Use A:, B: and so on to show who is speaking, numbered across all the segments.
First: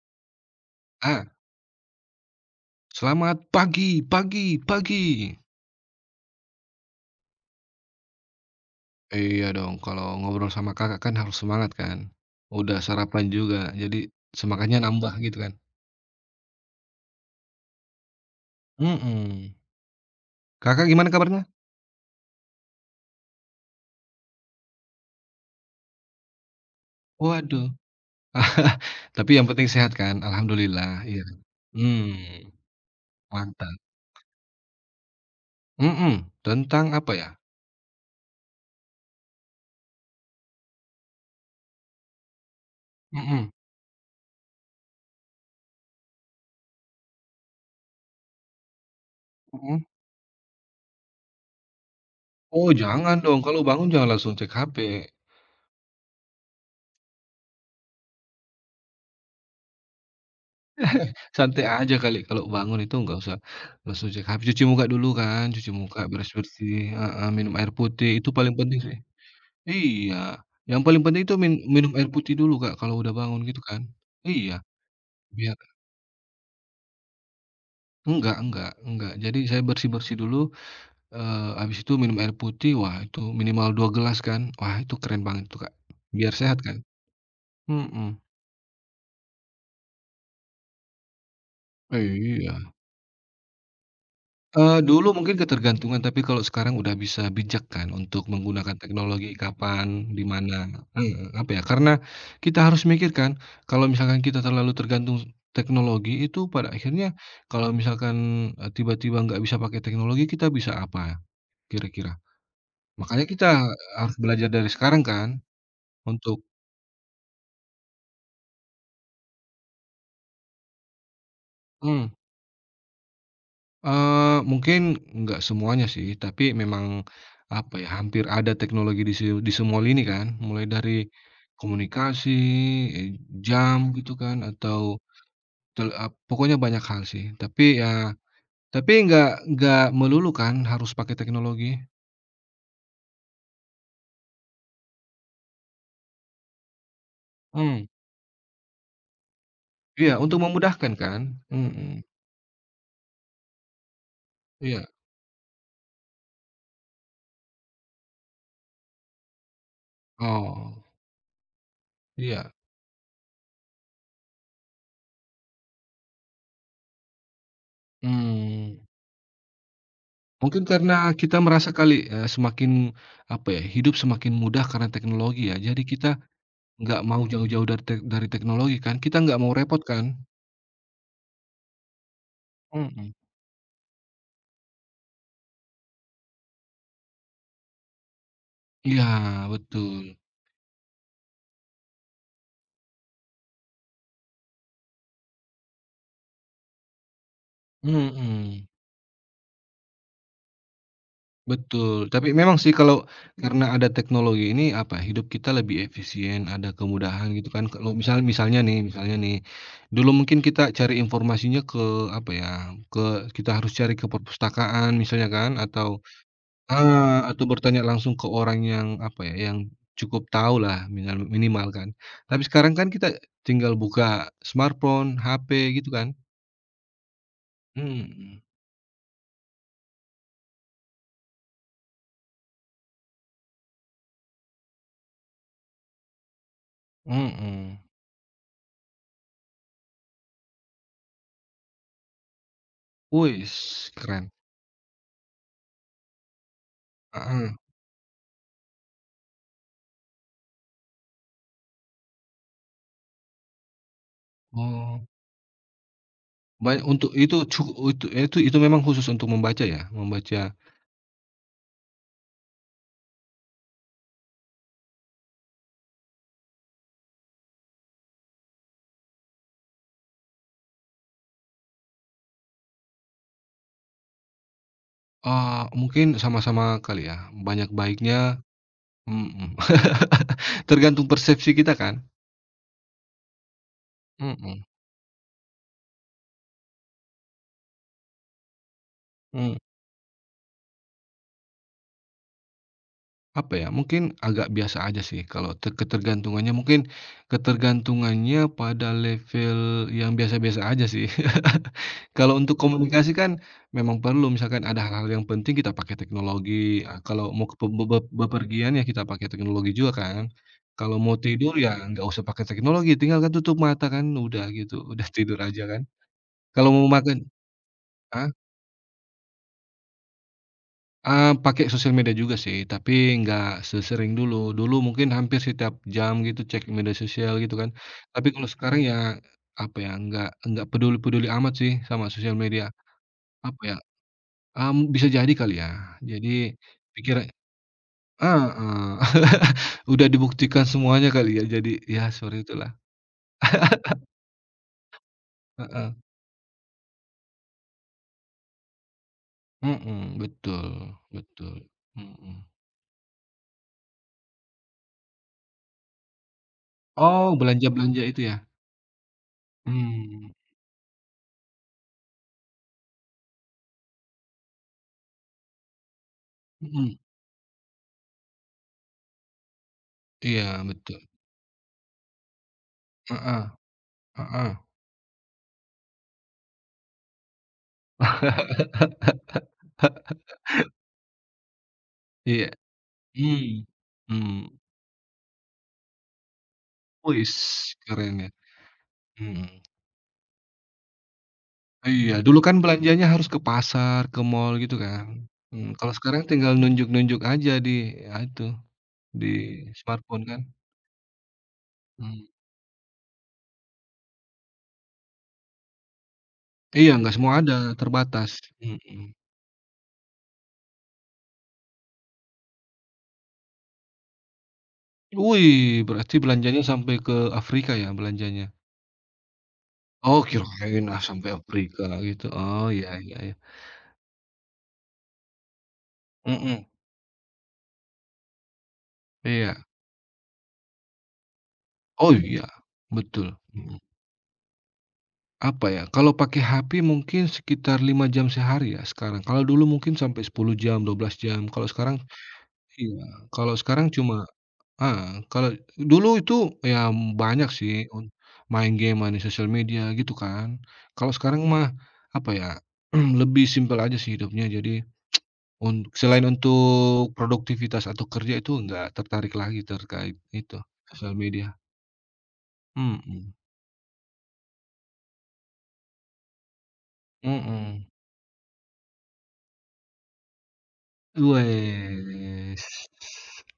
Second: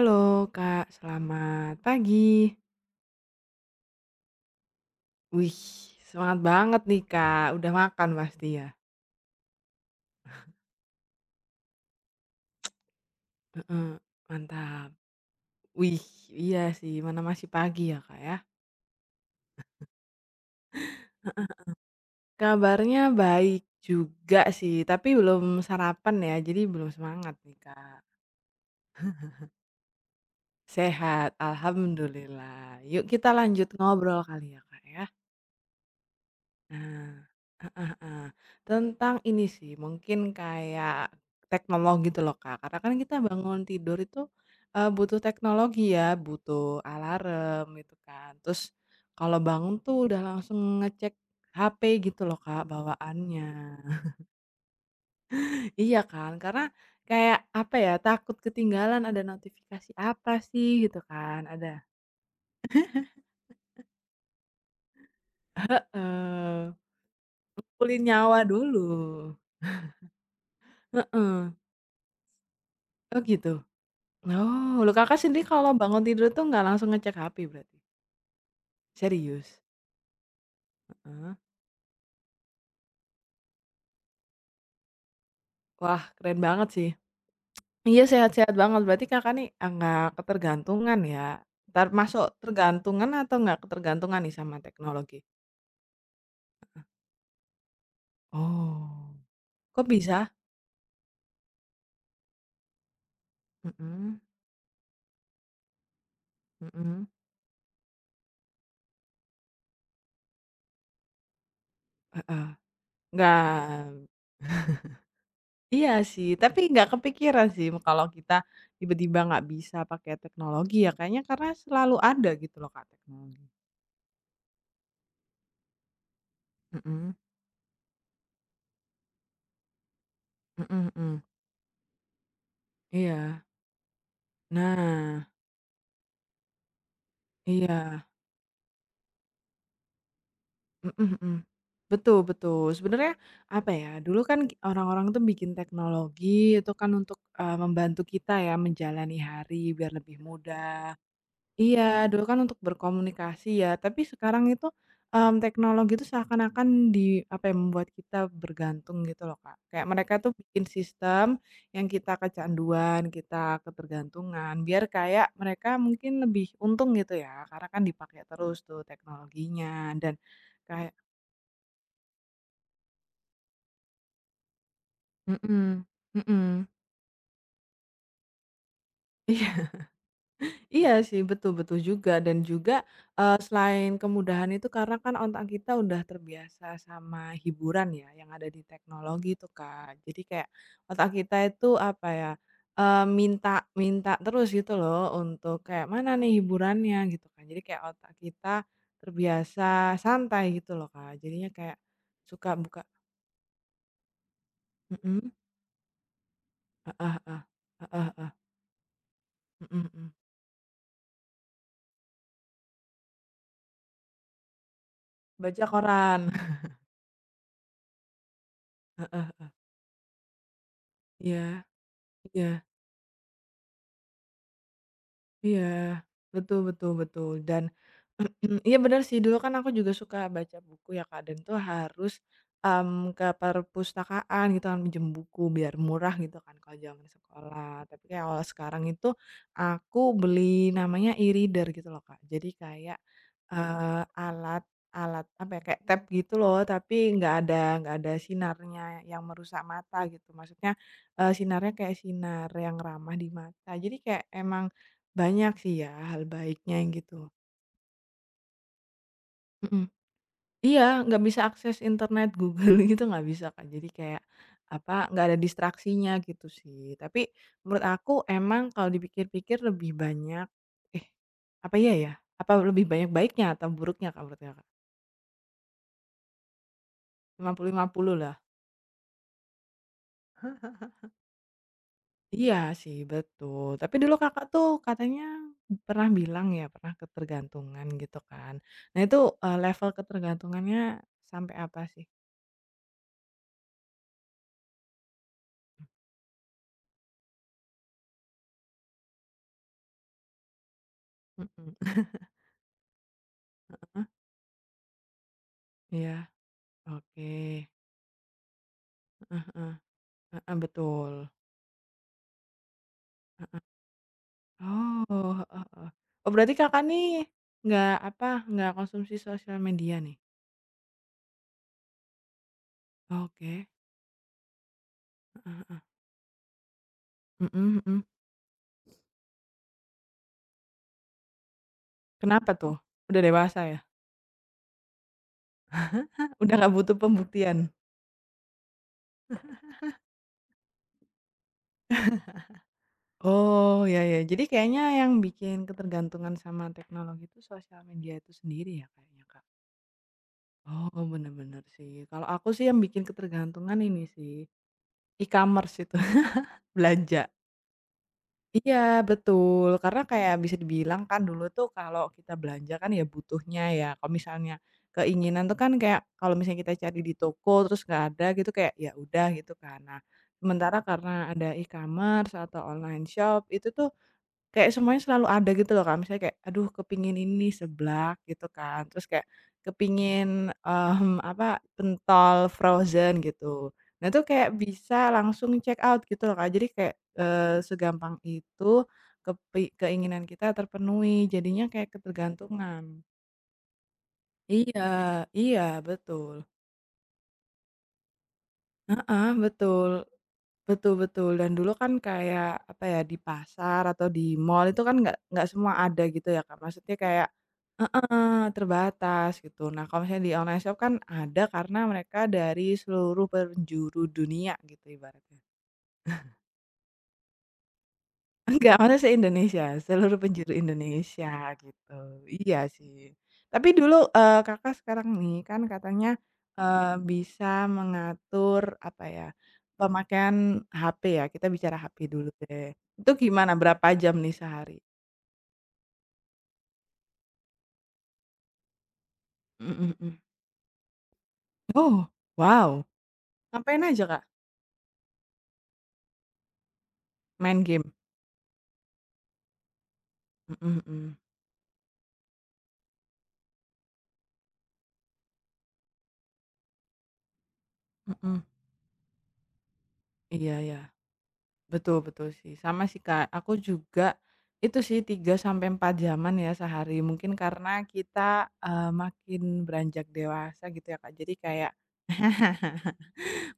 A: Halo Kak,
B: Ah,
A: selamat pagi.
B: "Selamat pagi pagi pagi!"
A: Wih, semangat banget nih Kak, udah makan pasti ya?
B: Iya dong, kalau ngobrol sama Kakak kan harus semangat kan. Udah sarapan juga,
A: Heeh,
B: jadi semangatnya
A: mantap.
B: nambah gitu kan.
A: Wih, iya sih, mana masih pagi ya Kak ya?
B: Mhm. Kakak gimana kabarnya?
A: Kabarnya baik juga sih, tapi belum sarapan ya, jadi belum semangat nih
B: Waduh.
A: Kak.
B: Tapi yang penting sehat kan? Alhamdulillah, iya.
A: Sehat,
B: Hmm,
A: alhamdulillah. Yuk kita lanjut
B: mantap.
A: ngobrol kali ya Kak ya.
B: Mhm, tentang apa
A: Nah,
B: ya?
A: heeh heeh. Tentang ini sih, mungkin kayak teknologi gitu loh, Kak. Karena kan kita
B: Mhm
A: bangun tidur itu, butuh teknologi ya, butuh alarm gitu kan. Terus kalau bangun
B: mhm.
A: tuh udah langsung ngecek HP gitu loh, Kak,
B: Oh jangan dong,
A: bawaannya.
B: kalau bangun jangan langsung cek HP.
A: Iya kan, karena kayak apa ya, takut ketinggalan ada notifikasi apa sih gitu kan,
B: Santai
A: ada
B: aja kali kalau bangun itu nggak usah langsung cek HP, cuci muka dulu kan, cuci muka,
A: heeh,
B: beres-bersih, heeh, minum air
A: kumpulin
B: putih, itu
A: nyawa
B: paling penting
A: dulu.
B: sih. Iya, yang paling penting itu
A: Heeh,
B: minum air putih dulu Kak, kalau udah
A: oh
B: bangun
A: gitu?
B: gitu kan. Iya,
A: Oh, loh Kakak sendiri
B: biar
A: kalau bangun tidur tuh nggak langsung ngecek HP berarti?
B: enggak, jadi
A: Serius?
B: saya bersih-bersih dulu,
A: Heeh.
B: habis itu minum air putih, wah itu minimal 2 gelas kan, wah itu keren banget tuh Kak,
A: Wah,
B: biar
A: keren
B: sehat
A: banget
B: kan.
A: sih. Iya
B: Mhm,
A: sehat-sehat banget, berarti Kakak nih ah, nggak ketergantungan ya? Ntar masuk
B: iya.
A: tergantungan atau nggak ketergantungan nih sama
B: Dulu
A: teknologi?
B: mungkin ketergantungan, tapi kalau sekarang udah bisa bijak kan untuk menggunakan
A: Oh,
B: teknologi
A: kok
B: kapan,
A: bisa?
B: di mana heeh, apa ya, karena kita harus mikir kan, kalau misalkan
A: Mhm
B: kita terlalu tergantung teknologi itu pada
A: mhm,
B: akhirnya kalau misalkan, tiba-tiba nggak bisa pakai teknologi, kita bisa apa kira-kira?
A: heeh.
B: Makanya kita
A: Nggak,
B: harus belajar dari sekarang kan
A: iya sih,
B: untuk
A: tapi nggak kepikiran sih kalau kita tiba-tiba nggak bisa pakai teknologi ya, kayaknya karena selalu
B: mmm.
A: ada gitu loh Kak teknologi.
B: Mungkin nggak semuanya sih, tapi memang,
A: Mhm,
B: apa ya, hampir ada teknologi di semua lini kan, mulai
A: mhm
B: dari
A: mhm.
B: komunikasi, eee,
A: Iya.
B: jam gitu kan, atau
A: Nah,
B: tel ap pokoknya banyak hal sih. Tapi
A: iya.
B: ya tapi nggak melulu kan harus
A: Mhm
B: pakai
A: mhm.
B: teknologi.
A: Betul betul. Sebenarnya, apa ya, dulu kan orang-orang tuh bikin teknologi itu kan untuk,
B: Mmm,
A: membantu kita ya menjalani hari biar
B: iya,
A: lebih
B: untuk memudahkan
A: mudah.
B: kan?
A: Iya,
B: Mhm,
A: dulu kan untuk berkomunikasi ya, tapi sekarang itu,
B: iya.
A: teknologi itu seakan-akan di apa yang membuat kita bergantung gitu loh, Kak. Kayak mereka tuh bikin
B: Oh,
A: sistem yang kita
B: iya,
A: kecanduan, kita ketergantungan, biar kayak mereka mungkin lebih untung gitu ya, karena kan dipakai terus
B: mmm,
A: tuh teknologinya dan
B: mungkin
A: kayak
B: karena kita merasa kali, semakin, apa ya, hidup semakin mudah karena teknologi ya, jadi
A: mhm,
B: kita
A: mhm.
B: nggak mau jauh-jauh dari teknologi kan, kita nggak mau repot kan?
A: Iya sih, betul betul juga dan juga,
B: Mhm.
A: selain kemudahan itu karena kan otak kita udah terbiasa sama hiburan ya yang ada di
B: Iya,
A: teknologi itu, Kak.
B: betul.
A: Jadi kayak otak kita itu apa ya, minta minta terus gitu loh untuk kayak, "Mana nih hiburannya?" gitu kan. Jadi kayak otak kita
B: Mhm,
A: terbiasa santai gitu loh, Kak. Jadinya kayak
B: betul. Tapi
A: suka
B: memang sih
A: buka
B: kalau karena ada teknologi ini, apa, hidup
A: mm
B: kita lebih efisien, ada
A: ah
B: kemudahan
A: ah
B: gitu kan. Kalau
A: ah
B: misal
A: ah
B: misalnya nih misalnya nih,
A: heeh, mhm
B: dulu
A: mhm,
B: mungkin kita cari informasinya ke, apa ya, ke kita harus cari ke perpustakaan misalnya kan,
A: baca
B: atau
A: koran,
B: Atau bertanya langsung ke orang yang, apa
A: heeh,
B: ya, yang cukup tahu lah minimal
A: iya
B: minimal kan. Tapi
A: iya.
B: sekarang kan kita tinggal buka smartphone,
A: Iya,
B: HP gitu kan.
A: betul betul betul dan
B: Mhm,
A: iya benar sih dulu kan aku juga suka baca buku ya Kak, dan tuh harus, ke perpustakaan gitu kan minjem buku biar murah gitu kan kalau zaman sekolah,
B: mhm.
A: tapi kayak kalau sekarang itu aku beli namanya e-reader gitu loh Kak, jadi kayak,
B: Wis, keren.
A: alat alat apa ya, kayak tab gitu loh tapi
B: Heeh.
A: nggak ada sinarnya yang merusak mata gitu maksudnya, sinarnya kayak sinar yang ramah di mata jadi kayak emang
B: Oh,
A: banyak sih ya hal baiknya
B: banyak
A: yang
B: untuk
A: gitu,
B: itu memang khusus untuk membaca ya?
A: mhm.
B: Membaca,
A: Iya, nggak bisa akses internet, Google gitu nggak bisa, kan, jadi kayak, apa, nggak ada distraksinya gitu sih. Tapi menurut aku emang kalau dipikir-pikir lebih banyak eh, apa iya ya? Apa lebih banyak baiknya atau buruknya, Kak, menurut Kakak?
B: mungkin sama-sama kali ya,
A: lima
B: banyak
A: puluh lima puluh lah.
B: baiknya mhm. Tergantung persepsi kita kan?
A: Iya sih, betul. Tapi dulu Kakak
B: Mhm,
A: tuh katanya pernah bilang ya, pernah ketergantungan gitu kan. Nah itu,
B: mhm.
A: level ketergantungannya sampai apa sih?
B: Apa ya, mungkin agak biasa aja sih kalau ketergantungannya mungkin ketergantungannya pada level yang biasa-biasa aja sih.
A: Mhm,
B: Kalau untuk komunikasi kan memang
A: heeh,
B: perlu misalkan ada hal-hal yang penting kita pakai
A: iya.
B: teknologi, kalau mau ke pe
A: Oke,
B: be be bepergian ya kita pakai
A: heeh
B: teknologi
A: heeh,
B: juga kan.
A: heeh,
B: Kalau
A: betul,
B: mau tidur ya nggak usah pakai teknologi, tinggal kan tutup
A: heeh.
B: mata kan udah gitu, udah
A: Oh,
B: tidur
A: heeh
B: aja kan.
A: heeh. Oh, berarti
B: Kalau
A: Kakak
B: mau
A: nih
B: makan ah,
A: nggak konsumsi sosial media nih?
B: Pakai sosial media juga sih, tapi nggak
A: Oke,
B: sesering dulu. Dulu mungkin hampir
A: heeh
B: setiap
A: heeh,
B: jam gitu cek media sosial gitu kan.
A: mhm mhm.
B: Tapi kalau sekarang ya, apa ya, nggak peduli-peduli amat sih sama sosial
A: Kenapa
B: media.
A: tuh? Udah dewasa
B: Apa ya,
A: ya?
B: mmm, bisa jadi kali ya. Jadi
A: Udah nggak butuh
B: pikir
A: pembuktian?
B: heeh, udah dibuktikan semuanya kali ya, jadi ya seperti itulah.
A: Oh, ya ya, jadi kayaknya yang bikin
B: Heeh,
A: ketergantungan sama teknologi itu sosial media itu sendiri ya kayaknya, Kak?
B: mhm, betul
A: Oh, bener
B: betul,
A: bener sih. Kalau
B: mhm.
A: aku sih yang bikin ketergantungan ini sih, e-commerce itu, belanja.
B: Oh, belanja-belanja itu ya?
A: Iya betul, karena
B: Mmm,
A: kayak bisa dibilang kan dulu tuh kalau kita belanja kan ya butuhnya ya, kalau misalnya keinginan tuh kan kayak kalau misalnya kita
B: mhm,
A: cari di toko terus nggak ada gitu kayak ya udah gitu kan. Nah,
B: iya
A: sementara
B: betul,
A: karena ada e-commerce atau online
B: heeh
A: shop itu tuh
B: heeh.
A: kayak semuanya selalu ada gitu loh, Kak. Misalnya kayak, aduh kepingin ini seblak gitu kan, terus kayak kepingin, apa, pentol
B: Iya,
A: frozen
B: mmm,
A: gitu. Nah itu kayak
B: mmm,
A: bisa langsung check out gitu loh, Kak. Jadi kayak,
B: wis keren
A: segampang
B: ya,
A: itu
B: mhm,
A: keinginan kita terpenuhi, jadinya kayak
B: iya dulu kan
A: ketergantungan.
B: belanjanya harus ke pasar, ke mall gitu
A: Iya
B: kan,
A: iya,
B: mmm, kalau sekarang
A: betul.
B: tinggal nunjuk-nunjuk aja di ya itu,
A: Heeh,
B: di
A: betul
B: smartphone kan,
A: betul betul. Dan dulu kan
B: mmm,
A: kayak, apa ya, di pasar atau di mall itu kan nggak semua ada gitu ya, Kak.
B: iya
A: Maksudnya
B: nggak
A: kayak
B: semua ada, terbatas, mhm,
A: terbatas gitu. Nah, kalau misalnya di online shop kan ada karena mereka dari seluruh penjuru dunia gitu ibaratnya.
B: wih berarti belanjanya sampai ke Afrika ya belanjanya?
A: Enggak, maksudnya se-Indonesia, seluruh
B: Oh
A: penjuru
B: kirain, ah,
A: Indonesia
B: sampai Afrika
A: gitu.
B: gitu,
A: Iya
B: oh iya
A: sih.
B: iya iya,
A: Tapi dulu, Kakak sekarang nih kan katanya,
B: mhm,
A: bisa mengatur apa ya,
B: iya,
A: pemakaian HP ya, kita bicara HP
B: oh
A: dulu
B: iya,
A: deh. Itu
B: betul,
A: gimana
B: mhm.
A: berapa jam nih sehari?
B: Apa ya, kalau pakai HP mungkin sekitar 5 jam sehari ya sekarang, kalau dulu
A: Mhm
B: mungkin
A: mhm.
B: sampai 10 jam, 12 jam, kalau sekarang
A: Oh, wow!
B: iya, kalau
A: Ngapain
B: sekarang
A: aja Kak?
B: cuma kalau dulu itu ya banyak
A: Main
B: sih
A: game?
B: main game, main di sosial media gitu kan.
A: Mhm
B: Kalau
A: mhm.
B: sekarang mah apa ya, lebih simpel aja sih hidupnya jadi selain untuk produktivitas atau kerja
A: Mhm.
B: itu nggak tertarik lagi terkait
A: Iya
B: itu,
A: ya.
B: sosial media.
A: Betul betul sih, sama sih, Kak.
B: Mhm,
A: Aku juga itu sih 3 sampai 4 jaman ya sehari. Mungkin karena
B: mhm.
A: kita, makin beranjak dewasa gitu ya, Kak. Jadi kayak
B: Wes,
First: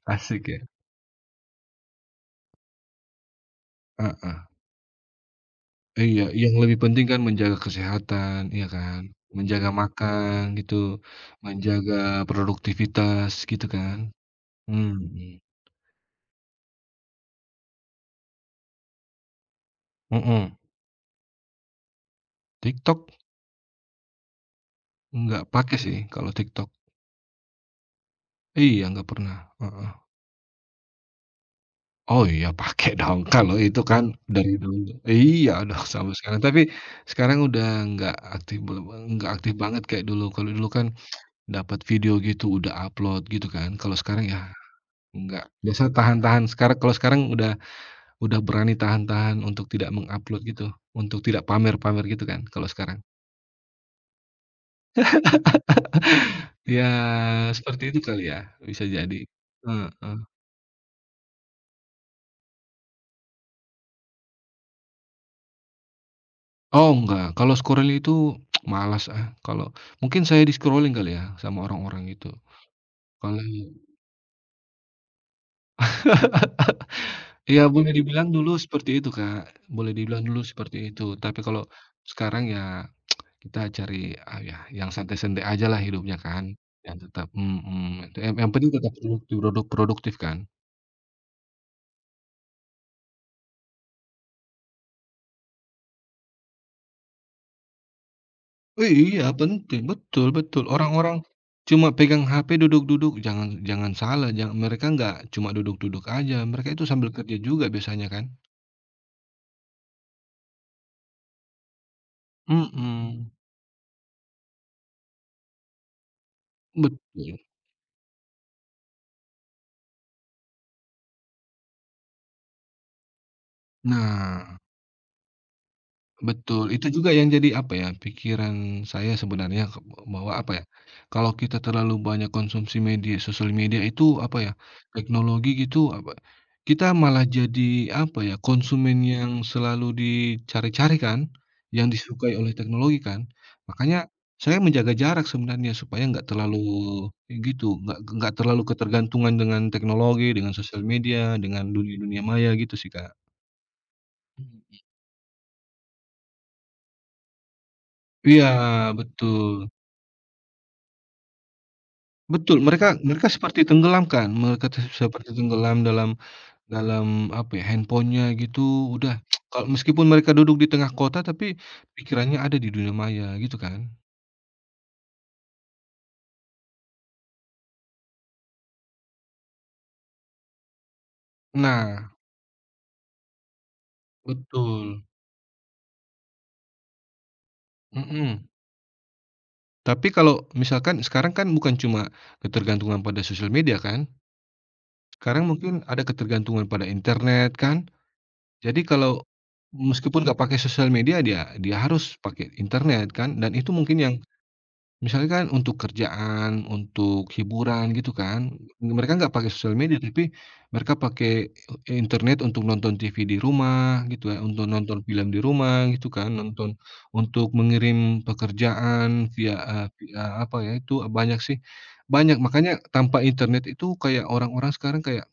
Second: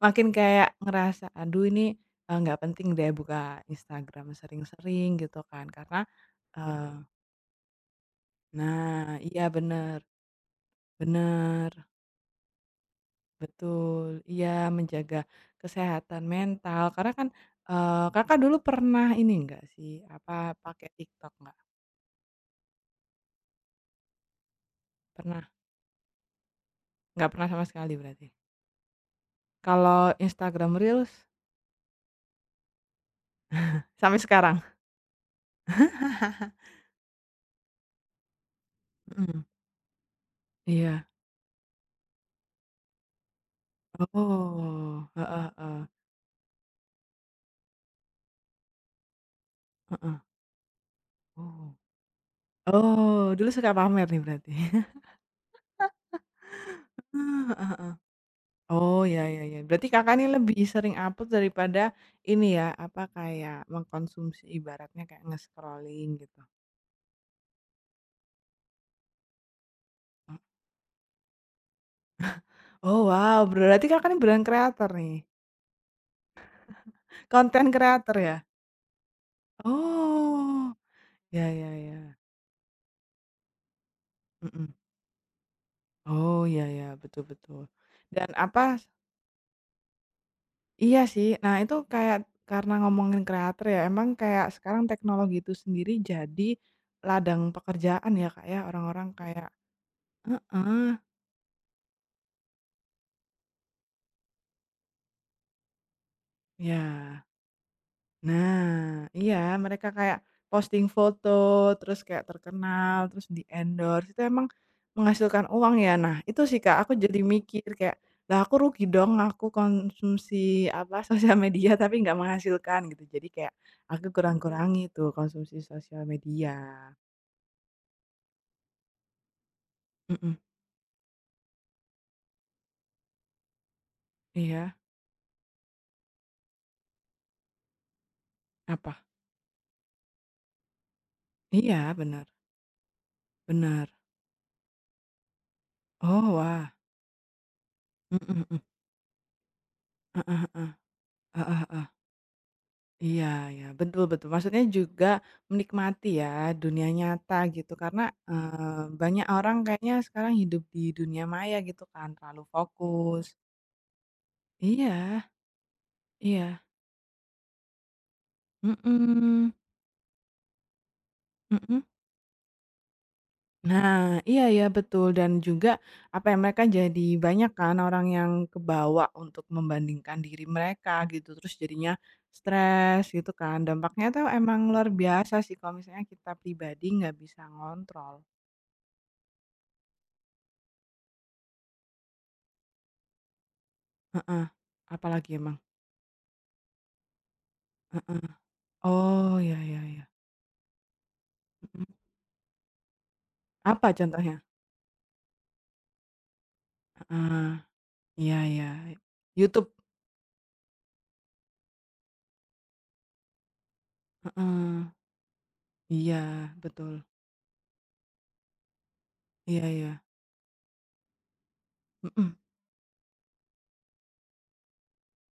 A: makin
B: asik ya.
A: kayak ngerasa, "Aduh ini, nggak penting deh buka Instagram
B: Heeh,
A: sering-sering," gitu kan. Karena,
B: iya, yang lebih
A: eee
B: penting kan menjaga kesehatan, iya kan,
A: nah, iya
B: menjaga
A: bener
B: makan gitu,
A: bener,
B: menjaga produktivitas gitu kan,
A: betul. Iya,
B: mhm,
A: menjaga kesehatan mental karena kan, Kakak dulu pernah ini enggak sih, apa,
B: mhm,
A: pakai TikTok nggak?
B: TikTok
A: Pernah?
B: nggak pakai sih kalau TikTok,
A: Nggak pernah sama sekali berarti.
B: iya nggak pernah, heeh,
A: Kalau Instagram Reels
B: oh iya pakai dong kalau itu kan
A: sampai
B: dari
A: sekarang?
B: dulu, iya dong sampai sekarang tapi sekarang udah nggak aktif belum nggak
A: Mhm,
B: aktif banget kayak dulu, kalau dulu kan
A: iya.
B: dapat video gitu udah upload gitu kan, kalau sekarang ya
A: Oh, heeh
B: nggak, biasa
A: heeh,
B: tahan-tahan sekarang kalau sekarang udah berani tahan-tahan untuk tidak
A: heeh.
B: meng-upload gitu, untuk tidak
A: Oh.
B: pamer-pamer gitu kan kalau sekarang?
A: Oh, dulu suka pamer nih berarti.
B: Ya
A: Mmm.
B: seperti itu kali ya, bisa
A: Oh,
B: jadi.
A: ya ya ya. Berarti Kakak
B: Heeh.
A: ini lebih sering upload daripada ini ya, apa, kayak mengkonsumsi ibaratnya kayak nge-scrolling gitu.
B: Oh enggak, kalau scroll itu malas ah, kalau mungkin
A: Mmm.
B: saya di-scrolling kali ya sama orang-orang gitu.
A: Oh, wow,
B: Kalau
A: berarti Kakak ini brand creator nih,
B: iya
A: konten
B: boleh
A: kreator
B: dibilang
A: ya?
B: dulu seperti itu, Kak, boleh dibilang dulu
A: Oh,
B: seperti itu. Tapi
A: ya
B: kalau
A: ya ya,
B: sekarang ya kita cari, ya
A: mhm.
B: yang santai-santai aja lah hidupnya
A: Oh,
B: kan,
A: iya ya
B: yang
A: betul
B: tetap
A: betul.
B: mhm,
A: Dan
B: yang penting
A: apa
B: tetap produktif produktif kan.
A: iya sih, nah itu kayak karena ngomongin kreator ya, emang kayak sekarang teknologi itu sendiri jadi ladang pekerjaan ya, Kak, ya,
B: Oh
A: orang-orang
B: iya
A: kayak
B: penting, betul betul. Orang-orang cuma pegang HP duduk-duduk, jangan jangan salah, jang mereka nggak cuma duduk-duduk aja, mereka itu sambil
A: ya
B: kerja juga biasanya kan?
A: nah, iya mereka kayak posting foto, terus kayak terkenal, terus
B: Mhm.
A: di-endorse, itu emang menghasilkan uang ya. Nah, itu sih Kak, aku jadi
B: Betul.
A: mikir kayak, "Lah aku rugi dong aku konsumsi, apa, sosial media tapi nggak menghasilkan," gitu. Jadi kayak aku
B: Nah
A: kurang-kurangi tuh konsumsi sosial media.
B: betul, itu juga yang jadi, apa ya, pikiran saya sebenarnya ke
A: Mhm,
B: bahwa, apa ya, kalau kita terlalu banyak konsumsi media sosial media itu, apa ya,
A: iya,
B: teknologi gitu, apa, kita malah jadi, apa ya,
A: apa?
B: konsumen yang selalu dicari-cari kan, yang
A: Iya, benar
B: disukai oleh teknologi kan.
A: benar.
B: Makanya saya menjaga jarak sebenarnya supaya nggak
A: Oh,
B: terlalu
A: wah.
B: gitu, nggak
A: Mhm mhm.
B: terlalu ketergantungan dengan teknologi,
A: Heeh
B: dengan
A: heeh.
B: sosial media,
A: Heeh
B: dengan
A: heeh.
B: dunia-dunia maya gitu sih, Kak.
A: Iya ya betul betul. Maksudnya
B: Mhm.
A: juga menikmati ya dunia nyata gitu karena,
B: Iya,
A: banyak orang
B: betul.
A: kayaknya sekarang hidup di dunia maya gitu kan, terlalu
B: Betul, mereka
A: fokus.
B: mereka seperti tenggelam kan, mereka
A: Iya
B: seperti mhm tenggelam dalam
A: iya,
B: dalam apa ya, handphone-nya gitu, udah
A: mhm
B: kalau meskipun mereka duduk di tengah kota, tapi
A: mhm.
B: pikirannya ada di dunia maya gitu kan.
A: Nah, iya ya betul dan juga apa ya, mereka jadi banyak kan orang yang kebawa untuk membandingkan diri mereka gitu, terus jadinya
B: Nah,
A: stres gitu kan, dampaknya tuh emang luar
B: betul,
A: biasa sih kalau misalnya kita pribadi nggak bisa ngontrol.
B: mhm, tapi kalau misalkan sekarang kan bukan cuma ketergantungan pada sosial media kan,
A: Heeh, apalagi
B: sekarang
A: emang?
B: mungkin mhm ada ketergantungan pada internet kan.
A: Heeh.
B: Jadi kalau
A: Oh, ya ya ya,
B: meskipun nggak pakai sosial media, dia dia
A: mhm.
B: harus pakai internet kan, dan itu
A: Apa
B: mungkin yang
A: contohnya?
B: misalnya kan untuk kerjaan, untuk
A: Heeh,
B: hiburan gitu
A: iya
B: kan,
A: iya,
B: mereka nggak pakai
A: YouTube,
B: sosial media, tapi mereka pakai internet untuk nonton TV di rumah gitu ya, untuk
A: heeh,
B: nonton film di rumah gitu kan,
A: iya,
B: nonton
A: betul,
B: untuk mengirim pekerjaan via,
A: iya iya,
B: via apa ya itu, banyak sih,
A: mhm.
B: banyak. Makanya tanpa internet itu kayak orang-orang sekarang kayak,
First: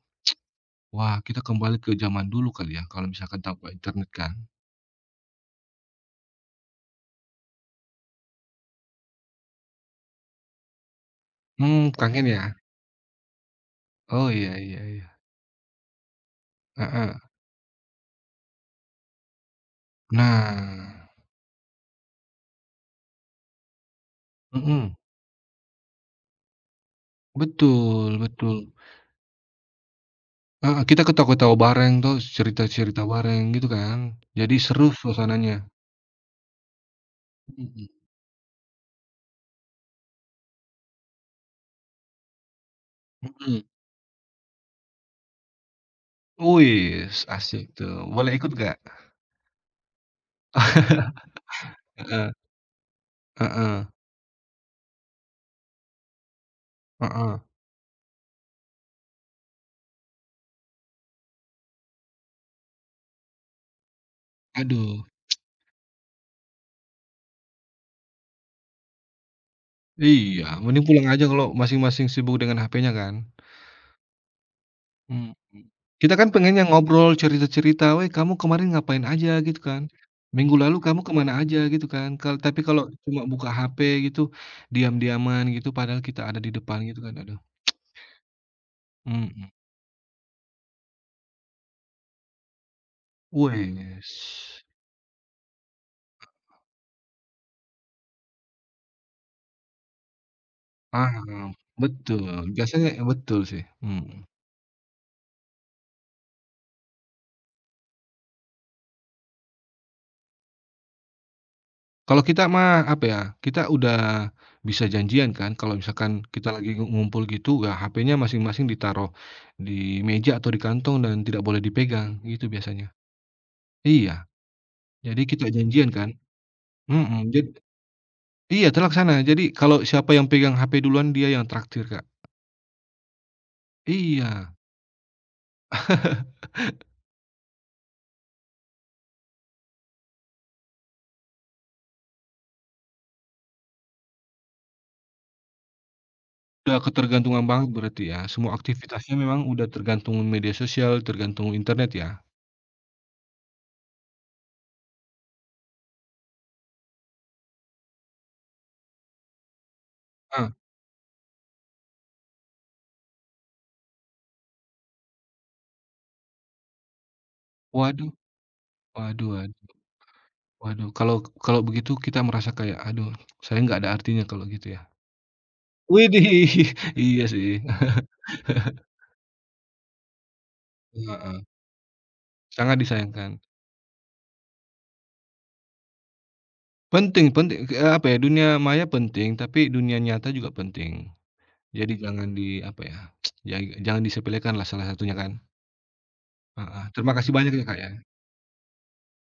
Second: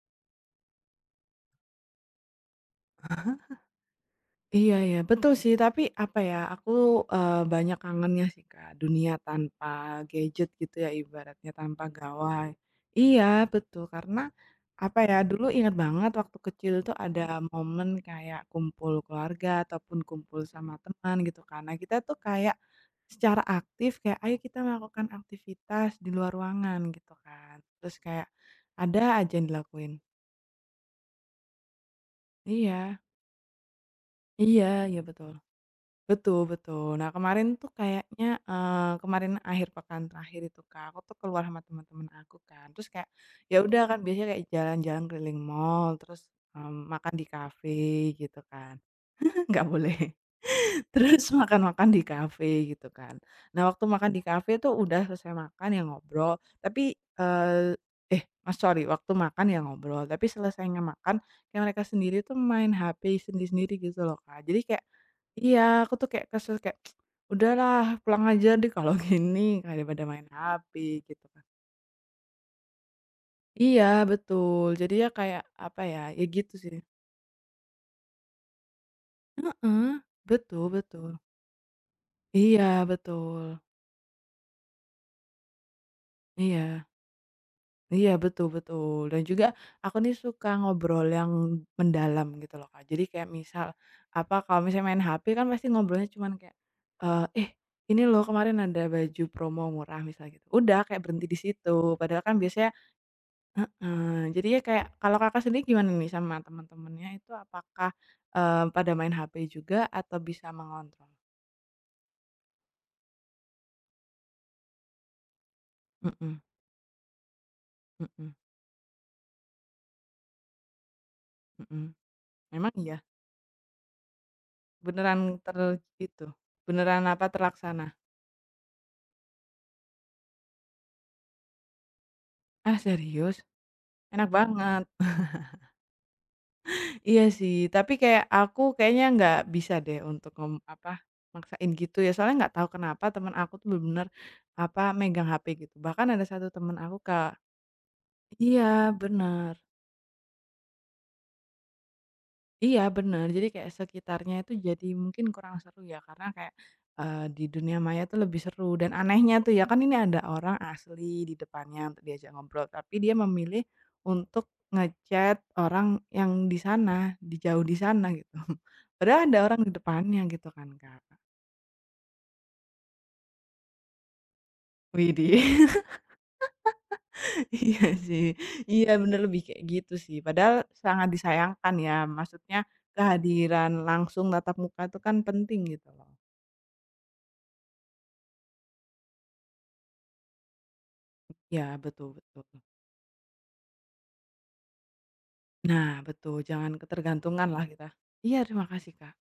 B: "Wah kita kembali ke zaman dulu kali ya kalau misalkan tanpa internet kan?"
A: Iya ya betul sih, tapi apa ya, aku, banyak kangennya sih, Kak, dunia tanpa gadget gitu ya ibaratnya, tanpa
B: Mmm, kangen
A: gawai.
B: ya?
A: Iya, betul, karena
B: Oh iya iya
A: apa
B: iya.
A: ya, dulu ingat banget waktu kecil tuh
B: Heeh.
A: ada momen kayak kumpul keluarga ataupun kumpul sama
B: Nah
A: teman gitu kan. Nah, kita tuh kayak secara aktif kayak, "Ayo kita
B: mhm.
A: melakukan aktivitas di luar ruangan," gitu kan. Terus
B: Betul
A: kayak
B: betul.
A: ada aja yang dilakuin.
B: Heeh, kita ketawa-ketawa bareng, terus
A: Iya
B: cerita-cerita bareng gitu kan. Jadi
A: iya
B: seru
A: iya, betul.
B: suasananya.
A: Betul betul. Nah, kemarin tuh
B: Mhm
A: kayaknya, kemarin akhir pekan terakhir itu, Kak, aku tuh keluar sama teman-teman aku kan, terus kayak, ya
B: mhm.
A: udah kan biasanya kayak jalan-jalan keliling mall, terus, makan
B: Wis,
A: di
B: asik
A: kafe
B: tuh. Boleh
A: gitu
B: ikut
A: kan.
B: nggak?
A: Nggak boleh. Terus makan-makan di
B: Heeh
A: kafe gitu kan. Nah,
B: heeh
A: waktu makan di kafe tuh udah selesai makan ya ngobrol, tapi,
B: heeh.
A: eee, eh, mas sorry waktu makan ya ngobrol, tapi selesainya makan kayak mereka sendiri tuh main HP sendiri-sendiri gitu loh, Kak. Jadi kayak
B: Aduh,
A: iya, aku tuh kayak kesel kayak, "Udahlah pulang aja deh kalau gini kayak daripada main
B: iya mending
A: HP,"
B: pulang
A: gitu
B: aja
A: kan.
B: kalau masing-masing sibuk dengan HP-nya kan.
A: Iya betul, jadi ya
B: Mhm.
A: kayak apa ya,
B: Kita
A: ya
B: kan
A: gitu
B: pengennya
A: sih.
B: ngobrol, cerita-cerita, "Weh, kamu kemarin ngapain aja?" gitu kan.
A: Heeh,
B: "Minggu
A: betul
B: lalu kamu
A: betul.
B: kemana aja?" gitu kan. Tapi
A: Iya
B: kalau cuma buka
A: betul,
B: HP gitu, diam-diaman gitu, padahal kita ada di depan
A: iya.
B: gitu kan, aduh.
A: Iya, betul betul. Dan juga
B: Mhm.
A: aku nih suka ngobrol yang mendalam gitu loh, Kak. Jadi kayak misal, apa, kalau
B: Wes,
A: misalnya main HP kan pasti ngobrolnya cuman kayak, "Eh, ini loh kemarin ada baju promo murah," misalnya gitu. Udah, kayak berhenti
B: paham.
A: di situ. Padahal kan
B: Betul,
A: biasanya
B: biasanya betul sih, mhm.
A: heeh, jadi ya kayak kalau Kakak sendiri gimana nih sama teman-temannya itu apakah, pada main HP juga atau bisa mengontrol?
B: Kalau kita mah, apa ya, kita udah bisa janjian kan, kalau misalkan
A: Mhm
B: kita lagi ngumpul gitu, ya HP-nya
A: mhm
B: masing-masing ditaruh di meja atau di kantong dan tidak boleh
A: mhm.
B: dipegang, gitu
A: Memang
B: biasanya.
A: iya?
B: Iya.
A: Beneran
B: Jadi kita janjian kan?
A: itu, beneran, apa,
B: Mhm,
A: terlaksana?
B: iya terlaksana. Jadi kalau siapa yang pegang HP duluan dia yang traktir, Kak.
A: Ah, serius? Enak
B: Iya.
A: banget. Iya sih, tapi kayak aku kayaknya nggak bisa deh untuk apa, maksain gitu ya, soalnya nggak tahu kenapa teman aku tuh bener-bener, apa, megang HP gitu. Bahkan ada satu teman
B: Udah
A: aku, Kak
B: ketergantungan banget berarti ya, semua
A: iya,
B: aktivitasnya memang
A: bener.
B: udah tergantung media sosial, tergantung internet ya?
A: Iya bener, jadi kayak sekitarnya itu jadi mungkin kurang seru ya karena kayak, di dunia maya tuh lebih seru dan anehnya tuh ya kan ini ada
B: Heeh.
A: orang asli di depannya untuk diajak ngobrol tapi dia memilih untuk ngechat orang yang di sana, di jauh di sana
B: Waduh
A: gitu. Padahal
B: waduh
A: ada
B: wad
A: orang di depannya gitu kan,
B: Waduh,
A: Kak.
B: kalau kalau begitu kita merasa kayak, "Aduh, saya nggak ada artinya kalau gitu ya."
A: Widih,
B: Widih, iya sih.
A: iya sih, iya bener lebih kayak gitu sih padahal sangat
B: Heeh,
A: disayangkan ya maksudnya
B: sangat disayangkan.
A: kehadiran langsung tatap muka itu kan penting gitu loh.
B: Penting penting, apa ya, dunia maya penting, tapi dunia nyata juga penting.
A: Ya
B: Jadi
A: betul
B: jangan di
A: betul.
B: apa ya, ya jangan disepelekan lah salah satunya kan.
A: Nah betul, jangan
B: Heeh, terima kasih
A: ketergantungan
B: banyak ya,
A: lah
B: Kak,
A: kita.
B: ya.
A: Iya terima kasih, Kak.